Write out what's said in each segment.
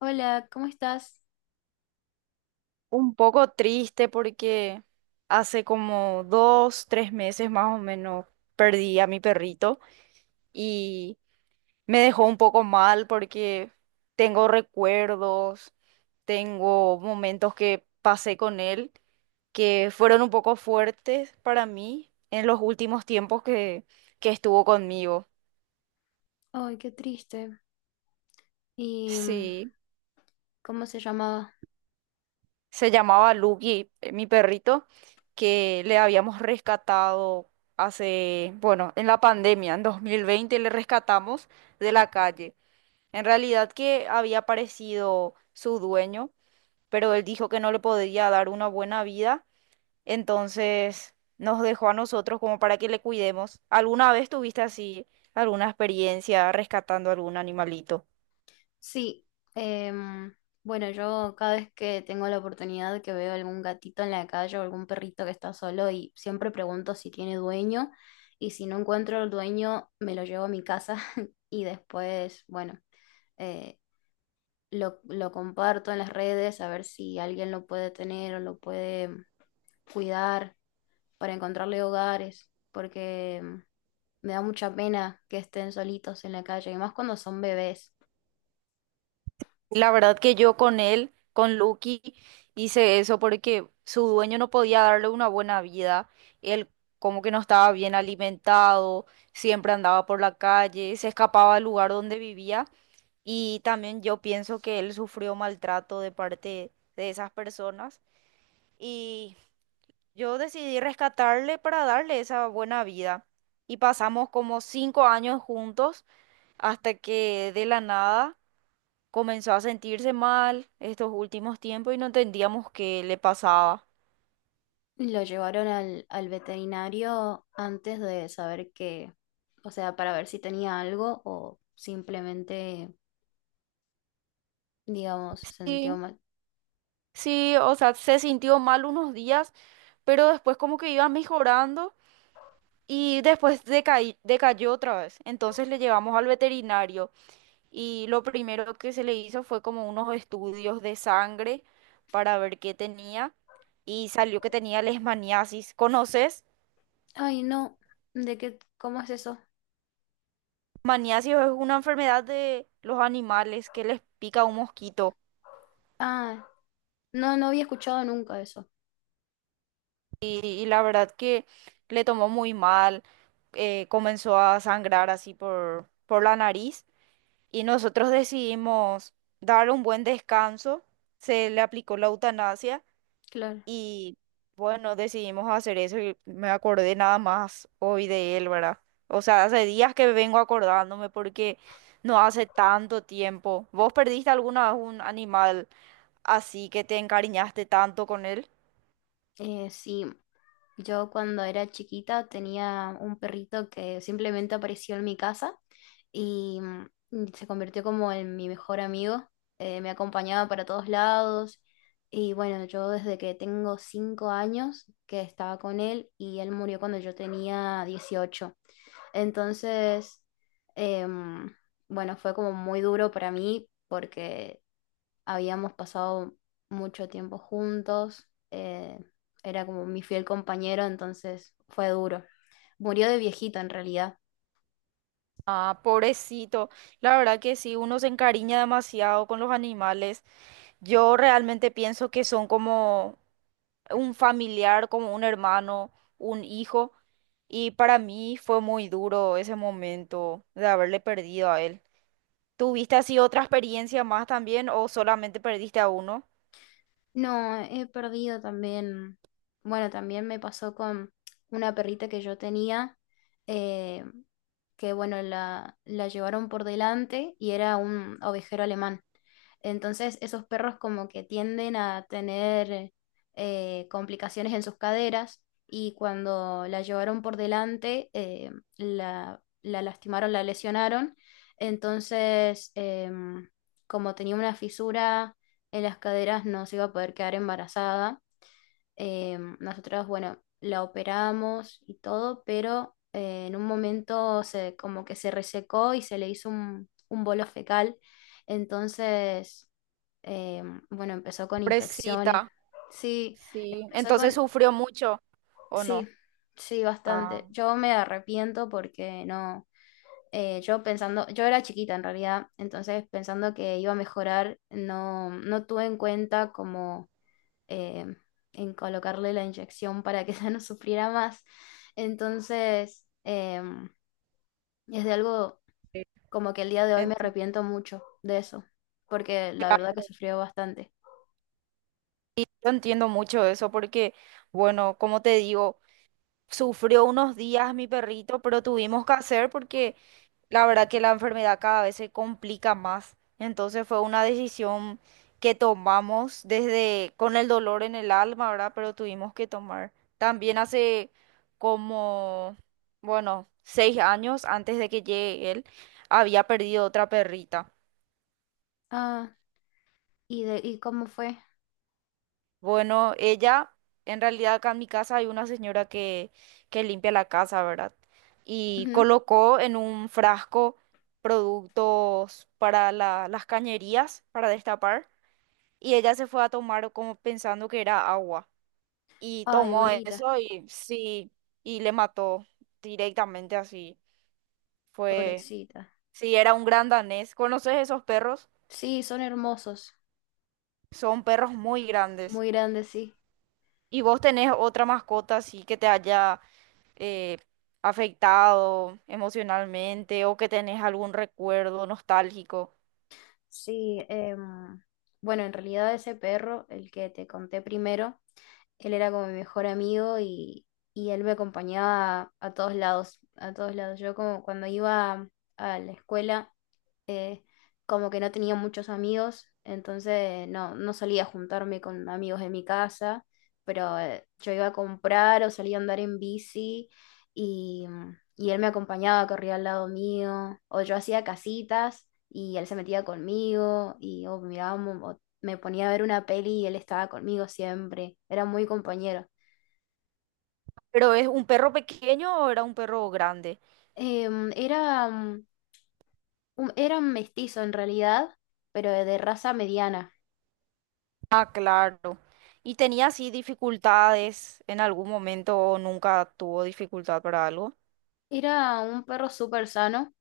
Hola, ¿cómo estás? Un poco triste porque hace como dos, tres meses más o menos perdí a mi perrito y me dejó un poco mal porque tengo recuerdos, tengo momentos que pasé con él que fueron un poco fuertes para mí en los últimos tiempos que estuvo conmigo. Ay, qué triste. ¿Y Sí. cómo se llamaba? Se llamaba Lucky, mi perrito, que le habíamos rescatado hace, bueno, en la pandemia, en 2020 le rescatamos de la calle. En realidad que había aparecido su dueño, pero él dijo que no le podía dar una buena vida, entonces nos dejó a nosotros como para que le cuidemos. ¿Alguna vez tuviste así alguna experiencia rescatando algún animalito? Sí, em, bueno, yo cada vez que tengo la oportunidad que veo algún gatito en la calle o algún perrito que está solo y siempre pregunto si tiene dueño, y si no encuentro el dueño me lo llevo a mi casa y después, bueno, eh, lo comparto en las redes a ver si alguien lo puede tener o lo puede cuidar. Para encontrarle hogares, porque me da mucha pena que estén solitos en la calle, y más cuando son bebés. La verdad que yo con él, con Lucky, hice eso porque su dueño no podía darle una buena vida. Él como que no estaba bien alimentado, siempre andaba por la calle, se escapaba del lugar donde vivía y también yo pienso que él sufrió maltrato de parte de esas personas y yo decidí rescatarle para darle esa buena vida. Y pasamos como 5 años juntos hasta que de la nada comenzó a sentirse mal estos últimos tiempos y no entendíamos qué le pasaba. Lo llevaron al veterinario antes de saber que, o sea, para ver si tenía algo o simplemente, digamos, se sintió Sí, mal. sí, o sea, se sintió mal unos días, pero después como que iba mejorando y después decayó otra vez. Entonces le llevamos al veterinario y lo primero que se le hizo fue como unos estudios de sangre para ver qué tenía y salió que tenía leishmaniasis. ¿Conoces? Ay, no, ¿de qué? ¿Cómo es eso? Maniasis es una enfermedad de los animales que les pica un mosquito. Ah, no, no había escuchado nunca eso. Y la verdad que le tomó muy mal, comenzó a sangrar así por la nariz y nosotros decidimos dar un buen descanso, se le aplicó la eutanasia Claro. y bueno, decidimos hacer eso y me acordé nada más hoy de él, ¿verdad? O sea, hace días que vengo acordándome porque no hace tanto tiempo. ¿Vos perdiste alguna vez un animal así que te encariñaste tanto con él? Sí, yo cuando era chiquita tenía un perrito que simplemente apareció en mi casa y, se convirtió como en mi mejor amigo. Me acompañaba para todos lados y bueno, yo desde que tengo 5 años que estaba con él, y él murió cuando yo tenía 18. Entonces, em, bueno, fue como muy duro para mí porque habíamos pasado mucho tiempo juntos, era como mi fiel compañero, entonces fue duro. Murió de viejito en realidad. Ah, pobrecito. La verdad que sí, uno se encariña demasiado con los animales. Yo realmente pienso que son como un familiar, como un hermano, un hijo. Y para mí fue muy duro ese momento de haberle perdido a él. ¿Tuviste así otra experiencia más también o solamente perdiste a uno? No, he perdido también, bueno, también me pasó con una perrita que yo tenía, eh, que bueno, la llevaron por delante y era un ovejero alemán. Entonces, esos perros como que tienden a tener, complicaciones en sus caderas, y cuando la llevaron por delante, la lastimaron, la lesionaron. Entonces, como tenía una fisura en las caderas, no se iba a poder quedar embarazada. Em, nosotros, bueno, la operamos y todo, pero en un momento se, como que se resecó y se le hizo un bolo fecal. Entonces, eh, bueno, empezó con infecciones. Pobrecita. Sí, Sí. empezó Entonces con... sufrió mucho, ¿o Sí, no? sí, bastante. Ah. Yo me arrepiento porque no... yo pensando, yo era chiquita en realidad, entonces pensando que iba a mejorar, no, no tuve en cuenta como, eh, en colocarle la inyección para que ella no sufriera más. Entonces, es de algo como que el día de hoy me Entiendo. arrepiento mucho de eso, porque la verdad que sufrió bastante. Yo entiendo mucho eso porque, bueno, como te digo. Sufrió unos días mi perrito, pero tuvimos que hacer porque la verdad que la enfermedad cada vez se complica más. Entonces fue una decisión que tomamos desde con el dolor en el alma, ¿verdad? Pero tuvimos que tomar. También hace como, bueno, 6 años antes de que llegue él, había perdido otra perrita. Ah, ¿y de, y cómo fue? Bueno, ella, en realidad acá en mi casa hay una señora que limpia la casa, ¿verdad? Y Ujú. colocó en un frasco productos para las cañerías, para destapar, y ella se fue a tomar como pensando que era agua. Y Ay, tomó bonita, eso y sí, y le mató directamente así. Fue, pobrecita. sí, era un gran danés. ¿Conoces esos perros? Sí, son hermosos, Son perros muy grandes. muy grandes, sí. ¿Y vos tenés otra mascota así que te haya eh, afectado emocionalmente o que tenés algún recuerdo nostálgico? Sí, bueno, en realidad ese perro, el que te conté primero, él era como mi mejor amigo, y él me acompañaba a todos lados, a todos lados. Yo como cuando iba a la escuela, eh, como que no tenía muchos amigos, entonces no, no solía juntarme con amigos de mi casa, pero yo iba a comprar o salía a andar en bici, y, y él me acompañaba, corría al lado mío, o yo hacía casitas y él se metía conmigo y o mirábamos, o me ponía a ver una peli y él estaba conmigo siempre, era muy compañero. ¿Pero es un perro pequeño o era un perro grande? Era era un mestizo en realidad, pero de raza mediana. Ah, claro. ¿Y tenía así dificultades en algún momento o nunca tuvo dificultad para algo? Era un perro súper sano,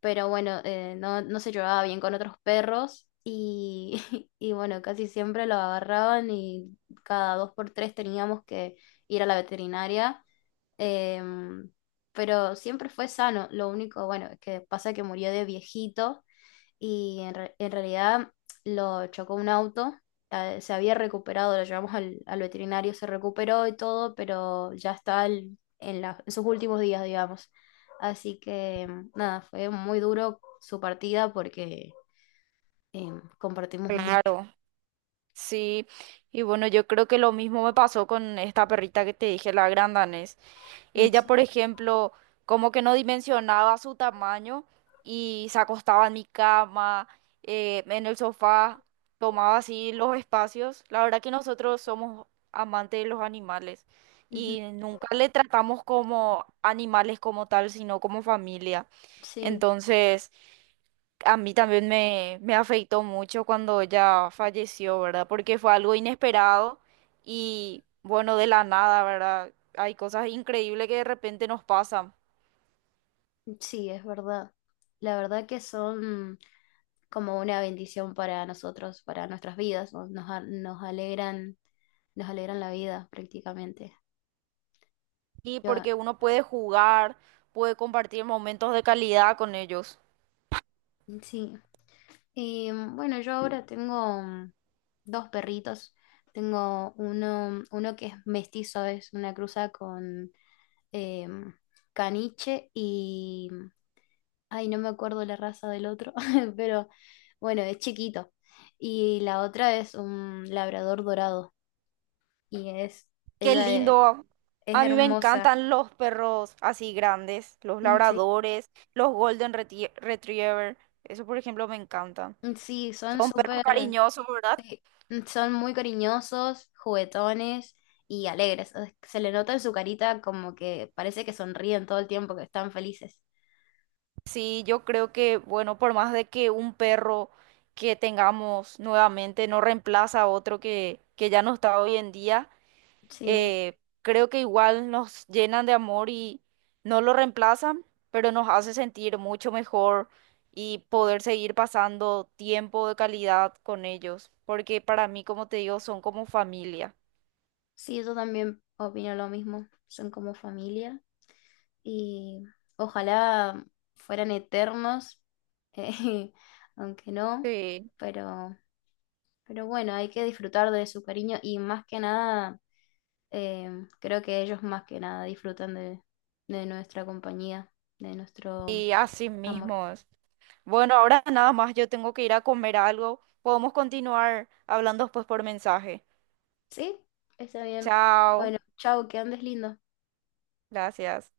pero bueno, no, no se llevaba bien con otros perros, y, y bueno, casi siempre lo agarraban y cada dos por tres teníamos que ir a la veterinaria, em, pero siempre fue sano, lo único, bueno, es que pasa que murió de viejito. Y en, en realidad lo chocó un auto, se había recuperado, lo llevamos al veterinario, se recuperó y todo, pero ya está en, en sus últimos días, digamos. Así que nada, fue muy duro su partida porque eh, compartimos mucho. Claro, sí. Y bueno, yo creo que lo mismo me pasó con esta perrita que te dije, la gran danés. Mm. Ella, Sí. por ejemplo, como que no dimensionaba su tamaño y se acostaba en mi cama, en el sofá, tomaba así los espacios. La verdad que nosotros somos amantes de los animales Ujú. y nunca le tratamos como animales como tal, sino como familia. Sí, Entonces, a mí también me afectó mucho cuando ella falleció, ¿verdad? Porque fue algo inesperado y bueno, de la nada, ¿verdad? Hay cosas increíbles que de repente nos pasan. sí, es verdad. La verdad que son como una bendición para nosotros, para nuestras vidas, ¿no? Nos, nos alegran la vida prácticamente. Y Yo porque uno puede jugar, puede compartir momentos de calidad con ellos. sí, eh, bueno, yo ahora tengo dos perritos. Tengo uno, uno que es mestizo, es una cruza con eh, mm, caniche y... mm, ay, no me acuerdo la raza del otro, pero bueno, es chiquito. Y la otra es un labrador dorado y es, Qué ella lindo. es A mí me hermosa. encantan los perros así grandes, los Sí, labradores, los golden retriever. Eso, por ejemplo, me encantan. sí, son Son perros súper, cariñosos, ¿verdad? sí, son muy cariñosos, juguetones y alegres. O sea, se le nota en su carita como que parece que sonríen todo el tiempo, que están felices. Sí, yo creo que, bueno, por más de que un perro que tengamos nuevamente no reemplaza a otro que ya no está hoy en día, Sí, creo que igual nos llenan de amor y no lo reemplazan, pero nos hace sentir mucho mejor y poder seguir pasando tiempo de calidad con ellos, porque para mí, como te digo, son como familia. sí, yo también opino lo mismo. Son como familia y ojalá fueran eternos, eh, aunque no, Sí. pero, pero bueno, hay que disfrutar de su cariño y más que nada, eh, creo que ellos más que nada disfrutan de nuestra compañía, de nuestro Y así amor. mismo es. Bueno, ahora nada más yo tengo que ir a comer algo. Podemos continuar hablando después por mensaje. Sí, está bien. Chao. Bueno, chao, que andes lindo. Gracias.